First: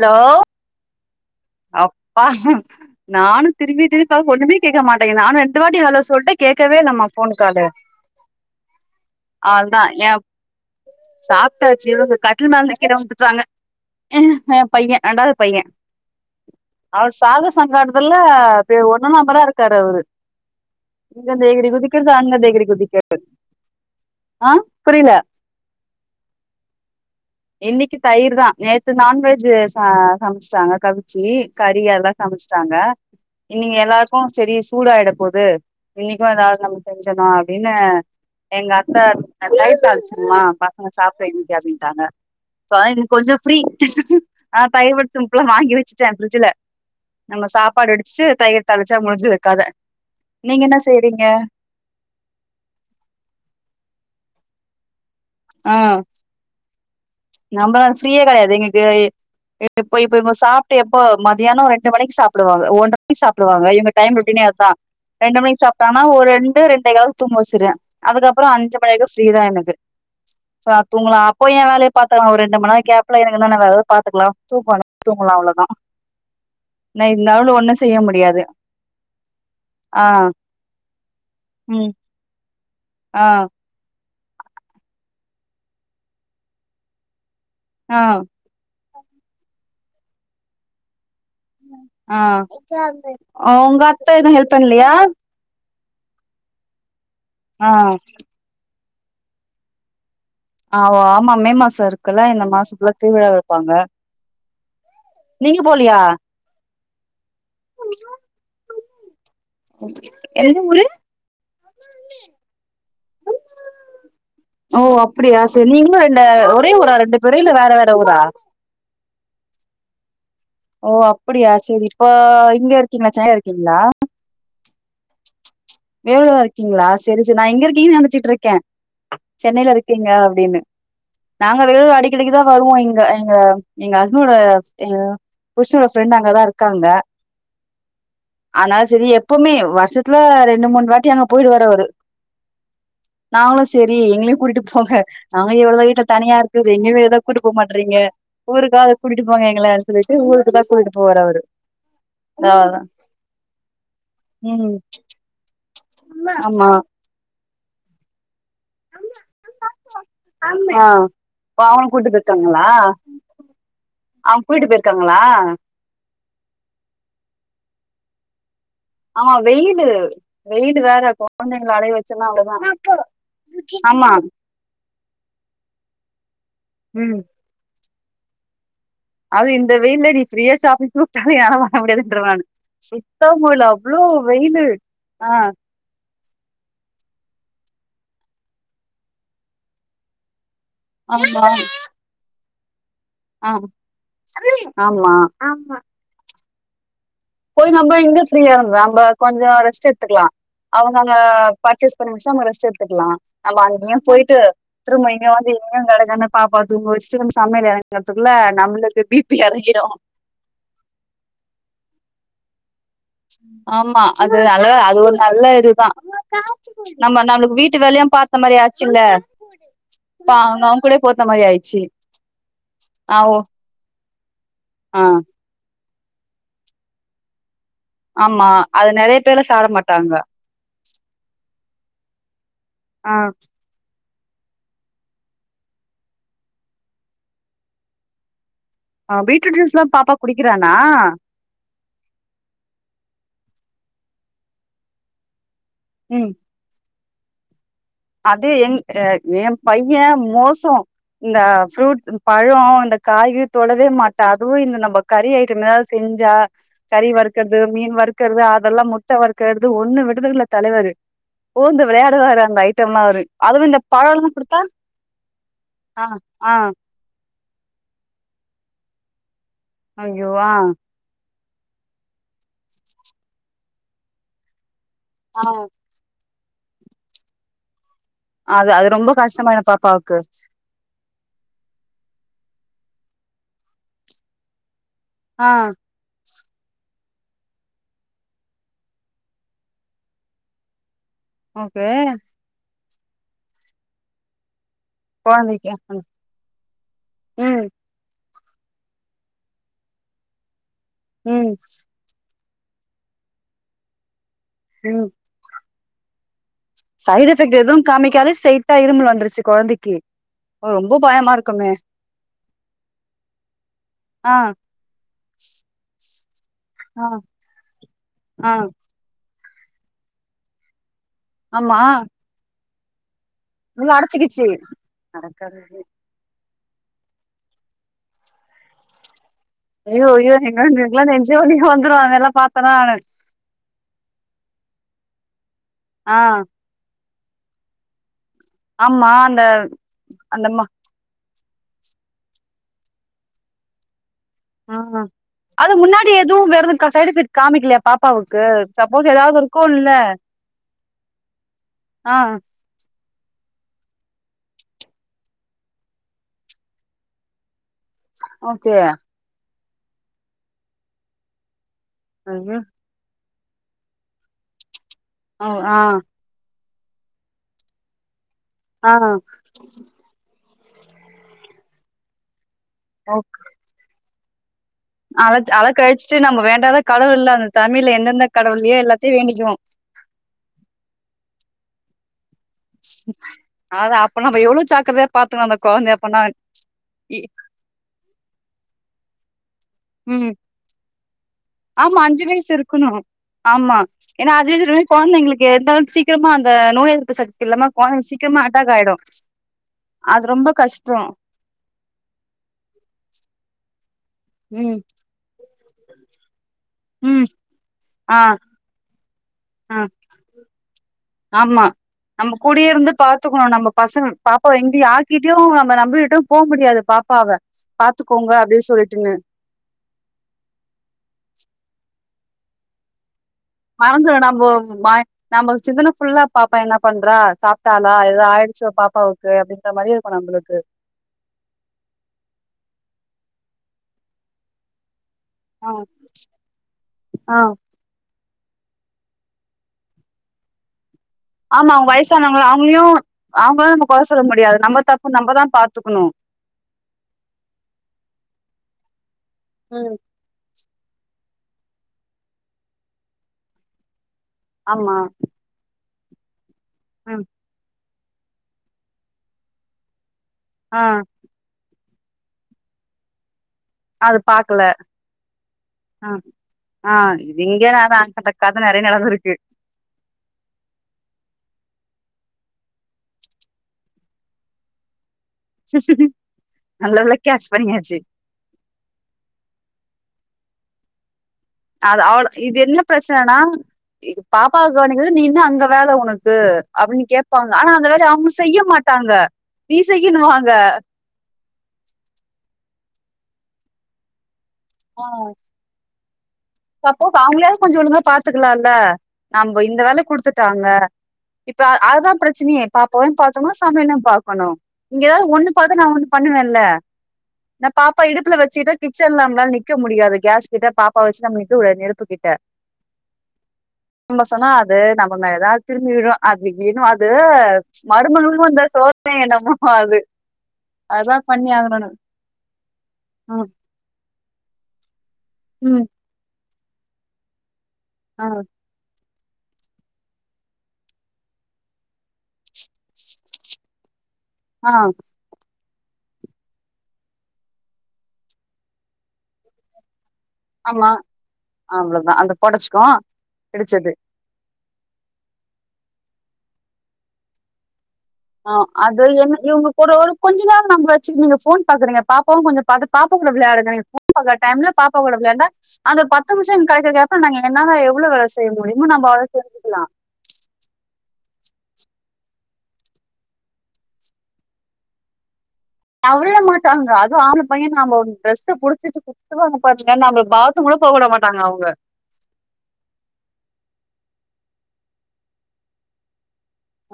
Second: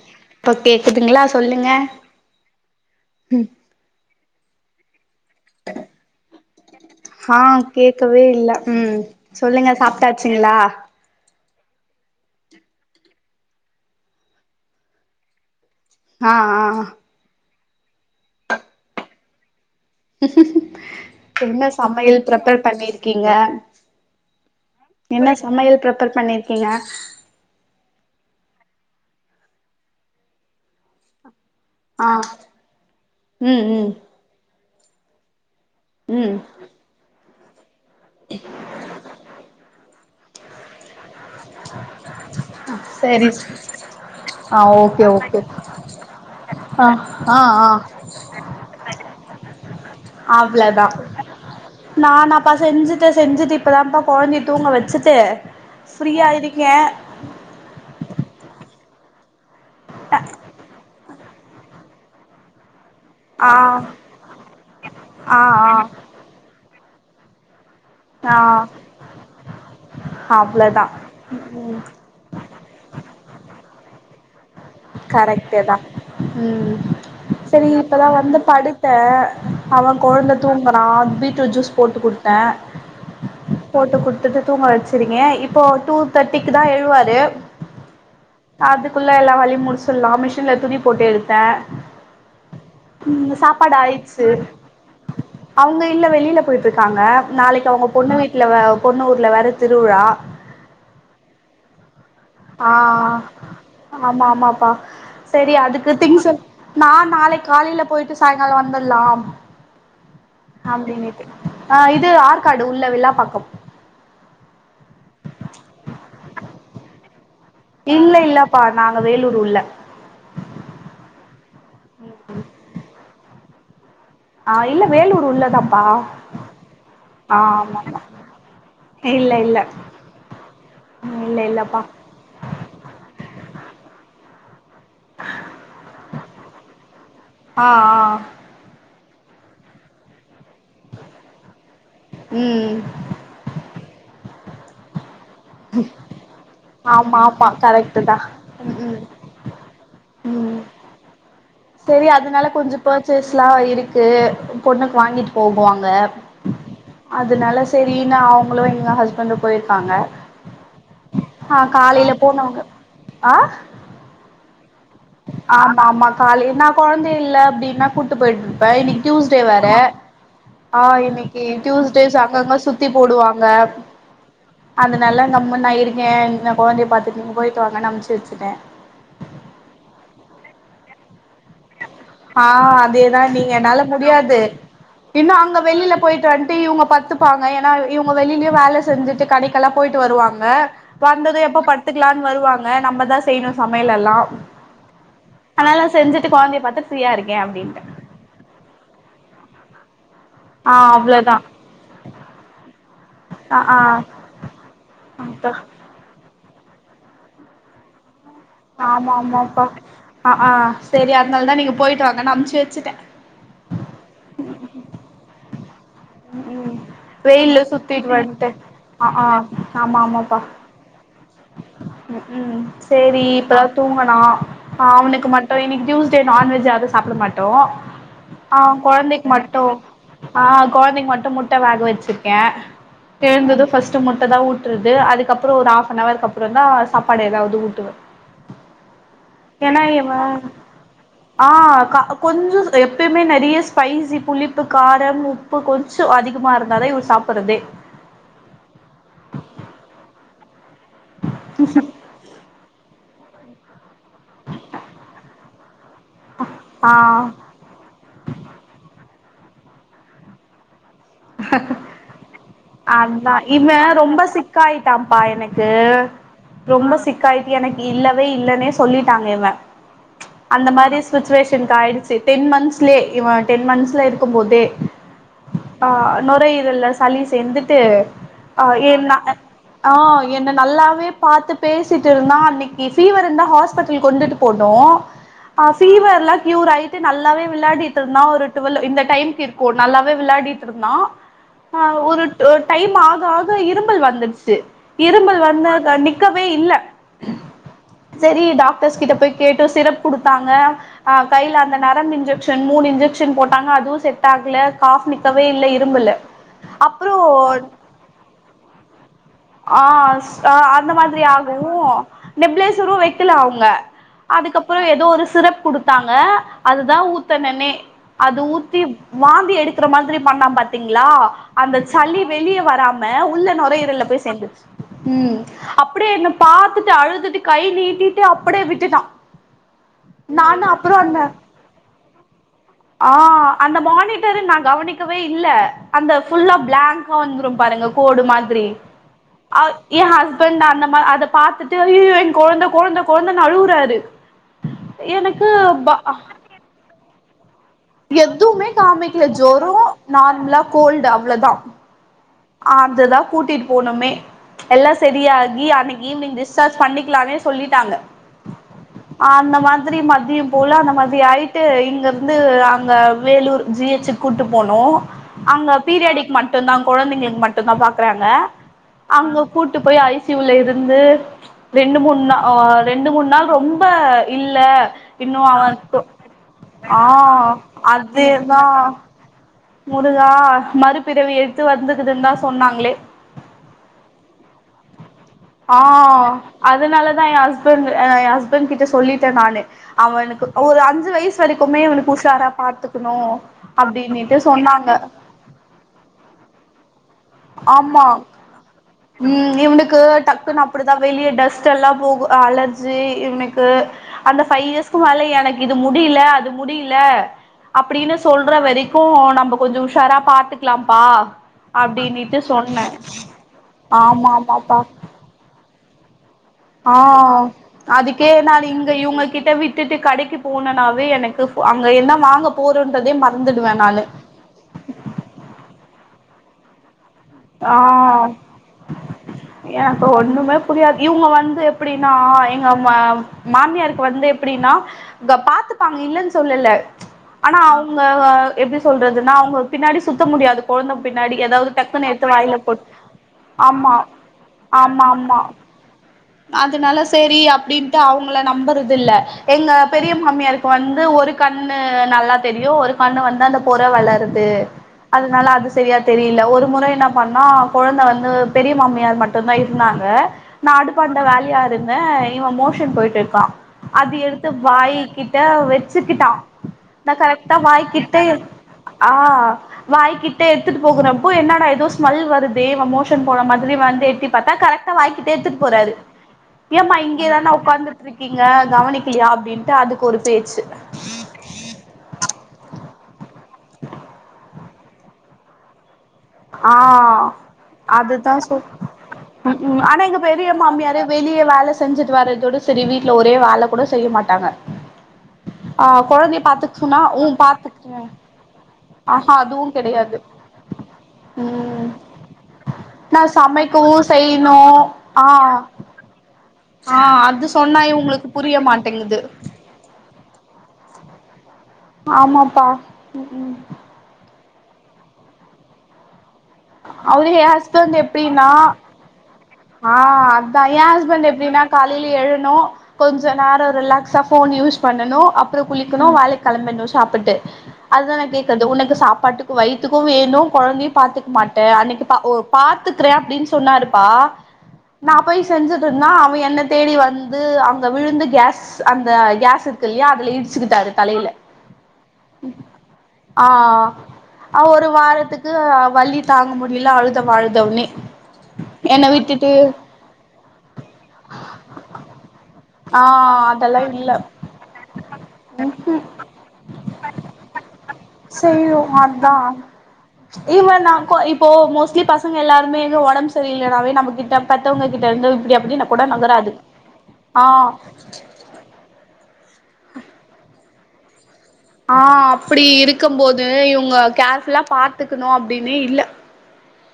hello இப்ப கேக்குதுங்களா சொல்லுங்க அப்பா ம் நானும் திரும்பி திருக்கா கேக்கமாட் நானும் எட்டு வாட்டி ஹலோ சொல்லிடே கேக்கவே இல்லாம போன் ஆ கால் கேக்கவே இல்ல ம் சொல்லுங்க அதான் என் சாப்ட்டாச்சுங்களா சாக் காச்சு இவங்க கட்டில் மேல கீரை வந்துட்டாங்க ஆஹ பையன் ரெண்டாவது பையன் ஆஹ் ஆஹ் சங்கட்டத்துல ஒண்ணு நம்பரா இருக்கு என்ன தேகிரி குதிக்கிறது சமையல் அங்க பிரிப்பர் தேகிரி குதிக்கிறது பண்ணிருக்கீங்க ஆ புரியல என்ன சமையல் பிரிப்பர் பண்ணிருக்கீங்க இன்னைக்கு தயிர் தான் நேற்று நான்வெஜ் சமைசசிட்டாங்க கவிச்சி கறி எல்லா ஆ சமச்சிட்டாங்க ம் இன்னைங்க ம் எல்லாருக்கும் சரி சூடாயிட போகுது இன்னக்கும் ம் ஏதாவது நம்ம செஞ்சதோ என்ன எங்க அத்த அத்தை லை ஆமா பசங்க சாப் பிரேமிக்காப்ப தானங்க அத இக்கு சரி கொஞ்சம் ஃப்ரீ ஆ ஆஹ் ஓகே தயிரடு ஓகே சிம்பிளா வாங்கி வச்சுட்டேன் பிஃரிிட்ஜ்ல ஆ ஆ நம்ம ஆ சாப்பாடு வடிச்சிட்டு தயிர தலிச்ச போதும் முடிஞ்சுதுக்காதது அவ்ளதான் நானான்ப்ப செஞ்சுட்டு செஞ்சுட்டு இப்பதான்ப்ப குழ்சி தூங்க வச்சி ஃப்ரீயாருக்கேன் நம்மதான் ஃப்ரீயே கெடையாது எங்களுக்கு இப்ப இவங்க சாப்ட்டு இப்ப மதியானம் ரெண்டு மணிக்கு சாப்படுவாங்க ஒன்ற ஆ சாப்பிடுவாங்க டைம் ரொட்டின்நே அதுதான் ஆ ரெண்டு மணிக்கு சாப்ப ஒரு ரெண்டு ரெண்டு தூங்க வச்சிருவேன் ஆ ஆ அதுக்கப்புறம் அஞ்சு மணிக்கு ஃப்ரீதான் எனக்கு அவ்ளதா தூங்களாம் அப்போ என் ம் வேலய ஒரு ரெண்டு மணிநேர கேப்ல எனக்கு பாத்துக்கலாம் கரெக்டே தான் உம் நா இருந்தாலு சரி ஒண்ணு செய்ய இப்பதான் வந்து முடியாது படுத்தேன் அவன் ஆ குழந்த தூங்குறான் பீட்ரூட் ஜூஸ் ம் போட்டு குடுத்தேன் ஆ போட்டு கொ தூங்க வச்சிருக்கே இப்போ டூ தேர்ட்டிக்கு தான் எழுவாரு ஆஹ் அதுக்குள்ள எல்லாம் வலியும் முடிசுரெல்லாம் மிஷின்ல துணி போட்டு எடுத்து ஆஹ் சாப்பாடு உங்க அத்த ஆயிடுச்சு எதுவும் ஹெல்ப் பண்ணலையா அவங்க இல்ல வெளில போயிட்ருக்காங்க நாளைக்கு ஆ அவங்க பொண்ணு வீட்ல வ பொன்னூஊர்ல வேற திருவிழா ஆ ஆமா மே மாசோ இருக் ஆஹ் ஆமா ஆமாப்பா சரி நீங்க அதுக்கு போலியா திங்ஸ் நான் நாளை காலையில போயிட்டு சாயங்காலம் வந்த பலாம் எந்த ஊரு ஆ இது ஆற்காடு உள்ள வில்லாப்பாக்கம் ஓ அப்டியா செரி நீங்களு இந்த ஒரே ஊரா ரெண்டு புரியில வேற வேற ஊரா அ வேலூர் உள்ள ஓ அப்படியா சரி செரி இப்ப இங்க இருக்கீங்க [unintelligible] இருக்கீங்களா ஆ இலை வேலூர் உள்ள தான் வேலூர் இருக்கீங்களா சரி சரி நான் இங்க ஆமாமா இருக்கீங்கன்னு நினைச்சிட்டு இருக்கேன் இல்ல இல்ல சென்னையில இருக்கீங்க அப்படின்னு இல்ல நாங்க இல்லப்பா வேலூர் அடிக்கடிக்குதான் வருவோம் இங்க எங்க எங்க அஹனோட புஷோட ஃப்ரெண்ட் அங்கதான் இருக்காங்க ஆ ஆ ஆனால சரி இப்பமே வருஷத்துல ரெண் ரெண்டு மூணு வாட்டி அங்க போயிடுவாரு அவரு ம் நாங்களு செரி எங்களையு கூட்டிட்டு போங்க நாங்க எவ்வளவுோ வீட்ட தனியா இருக்குது எங்கயே ஏதது ஆமா கூப்பட்டு ஆமா போ மாறீங்க கரெக்ட்டு தா ம் ஊருக்காவ ம் கூகிட்டு போங்க எங்களன்னு சொல்லிட்டு ம் ஊருக்கு தான் கூட்டிட்டு போவாரு அவரு சரி அதனால கொஞ்சம் பர்ச்சேஸ் எல்லாம் இருக்கு பொண்ணுக்கு வாங்கிட்டு போகவாங்க ஆ ஆமா அதனால சரி நா அவ ங்களு எங்க ஹஸ்பண்டும் போயிருக்காங்க ஆ ஓ ஆ அவன கூட்டு காலைல போனவுங்க ஆ அவ போய்ட்ட பெறகு ஆமா ஆமா கால நா கொழந்தை இல்ல அப்டின்னா கூட்டு போயிட் இன்னைக்கு டூஸ் ஆமா டே வேர வெயிலு வெயிலு ஆஹ் வேற இன்னைக்கு கொழந்தைங்கள அலைய வச்சோன்னா அவ்ளோதா அங்கங்க சுத்தி போடுவாங்க ஆமா அதனாலங்க முன்னயக்கே குழந்தைய ம் பாத்து போய த்து வச்சுட்டே அது இந்த வெயில்ல நீ ஃப்ரீயா ஷாப்பிங் கூட [unintelligible] ஆஹ் அதேதான் நீங்க என்னால அவ்ளோ முடியாது வெயிலு ஆ இன்னும் அங்க வெளியில போயிட்டு [unintelligible] இவங்க பத்துப்பாங்க ஏன்னா இவங்க வெளியிலயே வேலை செஞ்சுட்டு கடைக்கெல்லாம் போயிட்டு வருவாங்க வந்தது ஆமா எப்ப படுத்துக்கலான்னு வருவாங் நம்ம நா ஆ செய்யணும் சமையல எல்லாம் ஆமா ஆனாலாம் செஞ்சுட்டு குழந்த வடக்கு போய் நம்ம எங்க ஃப்ரீயா இருந்தோம் நம்ம கொஞ்சோம் ரெஸ்ட் எடுத்க்கலாம் ஆ அவங்க அங்க அவ்ளோதா பர்ச்செஸ் பண்ணி முச்சுட்டு அவுங்க ரெஸ்ட் ஆ ஆமா ஆ எங்கயே போயிட்டு திரும்ப இங்க வந்து அக்கா இங்க கடக்கனு பாப்பாவ தூங்க வச்சுட்டு நம்ம சமையல் வேல பாக்கனு ஆமா ஆமாப்பா ஆஹா சரி அதனால தான் நீங்க போயிட்டு வாங்கனு அனுப்சே வச்சுடேன் ஆமா அது நல்ல அது ஒரு நல்ல இ ம் நம்ம நம்மளுக்கு வெயில்ல வீட்டு சுத்திட்டு வேலையும் பாத்த வன்ட்டு மாரிய ஆச்சுல்ல ஆ அவுங்க அவுங்க கூட போ ஹ்ம் ஆ சரி ஓ இப்பதான் தூங்கனா ஆ அவனுக்கு மட்டும் இன்னைக்கு ஜுஸ் எடுத்து நான்வெஜ் அது சாப்ட மாட்டோம் ஆமா ஆ அது நெறைய கொழந்தைக்கு பேர்லா சாப்ட மட்டும் மாட்டாங்க ஆ கொழந்தைக்கு மட்டும் முட்ட வேக வச்சிருக்கேன் ஆ எழுந்ததும் ஃபர்ஸ்ட் முட்ட தான் ஊட்டுறது அதுக்கப்புறோம் ஒரு ஆப் ஒண் அவர்க்கு அப்பறம் தான் சாப்பாடு ஏதாவது ஊட்டுவன் ஆ பீட்ரூட் ஜூஸ்லாம் பாப்பா குடிக்கிறானா கொஞ்சோம் எப்பயுமே நெறைய ஸ்பைசி புளிப்பு காரம் உப்பு கொஞ்சம் ம் அதிகமா இருந்தாலே சாப்பறதே அது என் ஏன் பையன் மோச சோ இந்த ஃப்ரூட் பழோம் இந்த காய்கறி தொடவே மாட்டா அதுவும் இந்த நம்ம கறி ஐட்டம் ஏதாவது செஞ்சா ஆ கறி வறுக்கறது மீன் வறுக்கறது அதெல்லாம் முட்ட முட்ட வறுக்குறது ஒண்ணும் விட்ரதுல்ல தலைவரு பூந்து விளையாடுவாரு அந்த ஆய்த் அதான் இவன் ரொம்ப சிக்காயிட்டான்ப்பா எனக்கு ஆ ஆ ரொம்ப சிக் அக்கா இது எனக்கு இல்லவே இல்லன்னே சொல்லிட்டாங்க இவன் ஐயோ ஆ அந்த மாரி சுச்சுவேஷன் எனக்கு ஆ‌யிடுச்சு டென் மந்த்ஸ்லே இவன் டென் மந்த்ஸ்ல இருக்கும் போதே ஆ ஆ நோரயிரல்ல சளி சேந்துட்டு ஆ அது அது என் ரொம்ப கஷ்டமாயிடு ஆ பாப்பாவுக்கு என்ன நல்லாவே பாத்து பேசிட்டு இருந்தான் அன்னக்கி ஃபீவருந்தா ஹாஸ்பிட்டல் கொண்டுட்டு போனோம் ஆ ஃபீவர்ல்லாம் கியூர் ஆயிற்று நல்லாவே விளையாடிடு இருந்தான் ஒரு டுவேல் இந்த டைம்க்கு இருக்கும் நல்லாவே விளையாடிட்டு இரு மா ஓகே ஆஹ் ஒரு டேப் டைம் ஆக ஆக இரும்பல் வந்துடுச்சு இரும்பல் கொழந்தைக்கு வந்தா நிக்கவே இல்ல ம் சரி டாக்டர்ஸ் கிட்ட போய் கேட்டோம் சிரப் குடுப்பாங்க ஆஹ் கையில ம் அந்த நரம்பு இன்ஜெக்ஷன் ரெண் மூணு இன்ஜெக்ஷன் போட்டாங்க அதுவும் செட் ஆகல ம் காஸ் நிக்க இல்ல இருமலு அப்புறோ சைட் எஃபெக்ட் எதுவும் காமிக்காலே ஸ்ட்ரெயிட்டா இருமல் வந்துருச்சு கொழந்தைக்கு ஆஹ் ஓ அஹ் அந்த ரொம்ப மாதிரி பயமா இருக்குமே ஆகும் நிப்ளேஸ்ஸரும் வைக்கல அவங்க ஆ அதுக்கப்புறம் ஏதோ ஒரு சிரப் குடுத்தாங்க அதுதான் ஆ ஊத்தனன்னே அது ஆ ஊத்தி வாந் எடுக்கிற மாதிரி நாதன் பாத்தே கீங்களா அந்த ஆமா சளி வெளியே வராம அவ உள்ள நுரையிரல போய் சேர்த்திருச்சு அட கடவுளே அப்படியே என்ன பாத்துட்டு அழுதுட்டு கை நீட்டிட்டு அப்படியே விட்டுட்டான் ஐயோ யோ எங்கலுக்கு நெஞ்சு வலியே வந்துரும் அதெல்லாம் பார்த்தனா இருக்கவே இல்ல அந்த ஃபுல்லா பிளாங்க் வந்துரும் பாருங்க கோடு மாதிரி திரி ஆமா அந்த என் ஹஸ்பான்ட் அந்த மா அத பாத்துட்டு ஐயோ என் குழந்த குழந்த குழந்த அழுவுறாரு ஆஹ் எனக்கு அது ப முன்னாடி எதுவும் வேறும் சைட் எஃபெக்ட் காமிக்கலையா பாப்பாவுக்கு எதுவுமே சப்போஸ் காமிக்கல ஏதாவது ஜொரோ இருக்கும்ல இல்ல நார்மலா கோல்டு அவ்வளவுதான் ஆ அதுதான் கூட்டிட்டு போநோமே எல்லாம் சரியாகி அன்னைக்கு ஈவனிங் டிஸ்டார்ஜ் பண்ணிக்கலானே சொல்லிட்டு ங்க ஓகே அந்த மாதிரி மதியம் போல அந்த மாதிரி ஆகி ட்டு இங்கிருந்து ஐயோ அங்க வேலூர் ஜிஎச் கூட்டுப் போனோம் ஆ அங்க ஆ பீரியாடிக் மட் மட்டும்தான் குழந்தைங்களுக்கு மட்டும்தான் பாக்குறாங்க ஆ அங்க கூட்டு போய் ஐசியுலயிருந்து ரெ மூண்ணா அஹ ரெண்டு மூணு நாள் ரொம்ப இல்ல இன்னு அழச் அழ அவன் தொ கழிச்சிட்டு நம்ம வேண்டாத ஆ கடவுள் இல்ல அந்த தமிழ்ல எந்தெந்த கடவுள் அதேதா லையோ எல்லாத்தையு வேண்டிக்குவோம் முருகா மறுபிறவி எடுத்து வந்துந்தது இருந்தா சொ சொன்னாங்களே அத அப்ப நம்ம எவ்ளோ ஜாக்கிரதையா பாத்துக்கணு அந்த கொழந்தைய அப்பனா ஆஹ் இ அதனாலதான் என் ஹஸ்பண்ட் என் ஹஸ்பண்ட் கிட்ட சொல்லிட்டு க்க நானே ம் அவனுக்கு ஒரு அஞ்சு வயசு வரைக்குமே ஆமா அவனுக்கு அஞ்சு உஷாரா பாாரத்துக்கணும் அப்படின்னு அதுரு கேழந்தைங்கழுக்கு எந்த சீக்காரம அந்த நோய் எதிர்புசக்தி ஆமா உம் இவனுக்கு அது ரொம்ப டக்குன்னு கஷ்டோ அப்படிதான் வெளியே டஸ்ட் எல்லாம் போகும் அலர்ஜி இவனுக்க ப்பா அந்த பைவ் ம் இயர்ஸ்க்கு மேல எனக்கு இது முடியல அது முடியல ம் அப்படின்னு ஆ சொல்ற வரைக் போன் நம்ம ஆ கொஞ்சம் உஷாரா பாத்துக்கலாம்ப்பா அப்படிஇல்லா குடியிருந்து பாத்துக்கணும் நம்ம பசங்க பாப்பாவை எங்க ஆமாப்பா யாக்கிட்டும் நம்ம நம்பகிட்டும் போக முடியாது ஆ பாப்பாவ அதுக்கே பாத்துக்கோங்க நான் அப்படின்னு இங்க சொல்லிட்டுன்னு இவங்க கிட்ட விட்டுட்டு கடைக்கு போனனாவே எனக்கு அங்க என்ன வாங்க போறன்றதே மர் மறந்து நம்பே வாய் நம்ம சிதன புல்லாப் பாப்பா என்ன பண் ஆஹ் பாப்பாவுக்கு அப்டின்ற மாரி எனக்கு இருக்கு ஒண்ணுமே நம்பளுக்கு புரியாது இவங்க வந்து எப்படின்னா எங்க ம்மா மாமியாருக்கு வந்து எப்படின்னா ஆ பாத்துப்பாங்க இல்லன்னு சொல்லல ஆ ஆனா அவங்க எப்படி சொல்றதுன்னா அவங்களுக்கு பின்னாடி சுத்த முடியாது குழந்தை பின்னாடி ஏதாவது தட் இப்பா அவங்களையும் அவங்களும் நம்ம குறை சொல்ல முடியாது நம்ப ஆமா தப்பு ஆமா நம்பதான் பார்த்துக்கணும் அதனால சரி அப்படின்ட்டு அவங்கள நம்பறது இல்ல எங்க ம் பெரிய மாமியாரு இக் இப்போ வந்து ஒரு கண்ணு நல்லா தெரியும் ஒரு கண்ணு வந்து அந்த பொற வளருத் த்து ஆமா அதனால அது செ சரியா தெரியல ஒரு முறை என்ன ம் பண்ணா குழந்தை வந்து இந்த பெரிய மாமியார் மட்டும்தான் இருந்தாங்க ஆ நாட்டு க்காந்தா வேலையா இருங்க இவே மோஷன் போயிட்டு இருக்கான் அது எடுத்து வாய்கிட்ட ஆ வச்சுக்கிட்டான் ஆ நான் இது கரெக்டா இங்க நா வாய்கிட்ட அந்த கத நெறைய நடந்திருக்கு ஆஹ் வாய்கிட்ட எடுத்துட்டு போகறப்போ என்னட ஏதோ ஸ் ஸ்மெல் வருதே இவன் மோஷன் போன மாதிரி வந்து எட்டி பாத்தா கரெக்டா வாயிகிட்டயே போறாரு ஏம்மா நல்ல வேல இங்கதான கேட்ச் பண்ணியாச்சு உக்காந்துட்ருக்கீங்க கவனிக்கலயா அப்டின்ட்டு அதுக்கு ஒரு பேச்சு அ அவ்ள இது என்ன பிரச்சனனா இது பாப்பாவ கவனிக்கறது நீ என்ன அங்க வேல உனக் ஆஹ் அதுதான் சொ செய்ய மாட்டாங்க உம் நீ உம் ஆனா எங்க செய்யணுவாங்க பெரிய மாமியாரு வெளியே வேலை செஞ்சுட்டு வர்ரதோட சரி வீட் ட்ல ஒரே வேல கூட செய்ய மாட்டாங்க ஆஹ் ஆ கெழந்தைங் சப்போஸ் அவங்களாவது கொஞ்சம் ஒழுங்கா பாத்துக்கலாம்ல்ல ஆஹா நம்ம அதுவு இந்த வேலை கெடையாது குடுத்துட்டாங்க இப்ப ம் அதுதா பிரச்சனையே பாத்துக்கணும் நா பாத்துக்கணும் சமைக்கவு சமையலும் பாக்கணும் செய்யணு இங்க ஆ ஒண்ணு பாத்த நான்ஒண்ணு பண்ணுவேன்ல இல்ல ஆ அது நான் சொன்னா பாப்பா இவுங்களுக்கு இடுப்புல புரிய வச்சுகிட்ட மாட்டேங்குது கிச்சன்ல நம்ளால நிக்க முடியாது கேஸ் கிட்ட பாப் பவுச்சில ஆமாப்பா உ உம் ஹ அது நம்ம மேலதான் திரும்பி விழும் அத திடீர்னு அது அவரு எ மருமகளுக்கு வந்த சோதனையோ என்னவோ ஆஹ் அதான் என் ஹஸ்பண்ட் எப்டின்னா ஆகணுனு காலையில எழுனும் கொஞ்சம் ம் நேரம் ரிலாக்ஸ் ச ஃபோன் யூஸ் பண் டனு அப்றோ ம் குளிக்கணு வேலைக் ளம்பிருணும் சாப்பிட்டு அதுதான் ஆ நா கேக்குறது உனக்கு சாப் பாட்டுக்கு வயித்துக்கு வேணும் கொழந்தையு பாத்துக்க மாட்டே அன்னைக்கு பாத்துக் ஓ பாத்துக்கறே அப்டின்னு சொன்னாருப்பா ஹா செஞ்சுட்டு இருந்தே அவ என்னை தேடி வந்து அங்க விழுந்து கேஸ் அந்த கேஸ் இருக்கில்லயா ஆமா அவ்ளோதா அது பொடைச்சுக்கு ஆ இடிச்சது ஆ ஒரு வாரத்துக்கு வலி தாங்க முடியல அழுத அழுதன்னே ஆஹ் அது என்ன இவங்க கூட ஒரு கொஞ்ச நேரோ நம்ம வச்சுக்கணுங்க ஃபோன் பாக்குறீங்க பாப்பாவயு கொஞ்ச பாத்து ஆ பாப்பாவோட விளையாடுங்க அதெல்லா ஃபோன் இல்ல பாக்குற டைம்ல பாப்பா கூட விளையாண்டா அந்த பத்து நிமிஷம் எங்களுக்கு கெடைக்கற கேப்ல நாங்க என்னால எவ்வளவு வேல செய்ய செய்யு முடியமோ நம்ம வேல செஞ்சுக்கலா இப்போ இப்போ மோஸ்ட்லி பசங்க எல்லாருமே இங்க உடம்பு சரியில்லனாவே நம்ம கிட்ட பத்தவங்க கிட்ட வந்து இப்டிலாம் அப் அவவுலா மாட்டாங்க அதுவும் ஆம்பள பையன் நாம ட்ரெஸ்ஸ புடுச்சத்துட்டு ங்க பாத்தீங்கா நம்ம பா போவுடமாட்டாங்க ஆ அப்டி இருக்கும் போது இவங்க கேர்ஃபுல்லா பாத்துக்கணும் அப்டினே இல்ல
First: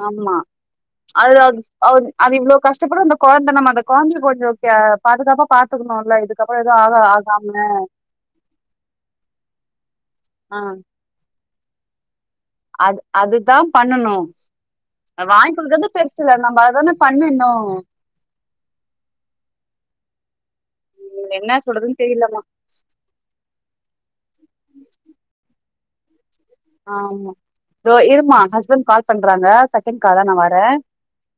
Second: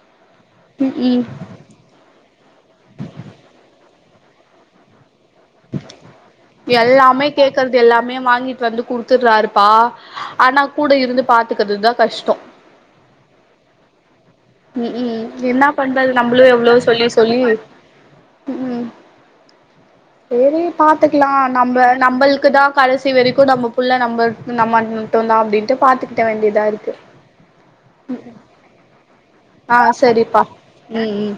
ஆமா ம் ம் அது அது இவ்வளவு கஷ்டப்படும் அந்த கெழந்த ந அத கௌந்து கொக்யா எல்லாமே ஆகாம கேக்குறது எல்லாமே வாங்கிட்டு வந்து குடுத்துடுறாருப்பா ஆ ஆனா கூட இருந்து பார்த்து பார்த்துக்குறதுதான் கஷ்டம் அது அதுதான் பண்ணணும் உம் உம் என்ன பண்றது நம்மளும் நம்ம எவ்வளவு அததான சொல்லி சொல்லி பண்ணணு உம் உம் சேரி பாத்துக்கலாம் என்ன நம்ம சொல்றதுன்னு தெரியலமா நம்மளுக்கு தான் கடைசி வரைக்கும் நம்ம புள்ள நம்ம நம்ம மட்டும்தான் அப்டின்னு பாத்து ஆமா தொ இருமா ஹ்பண்ட் கா பண்றாங்க ஆ செகண்ட் கால நான சரிப்பா வரேன் ம் ம்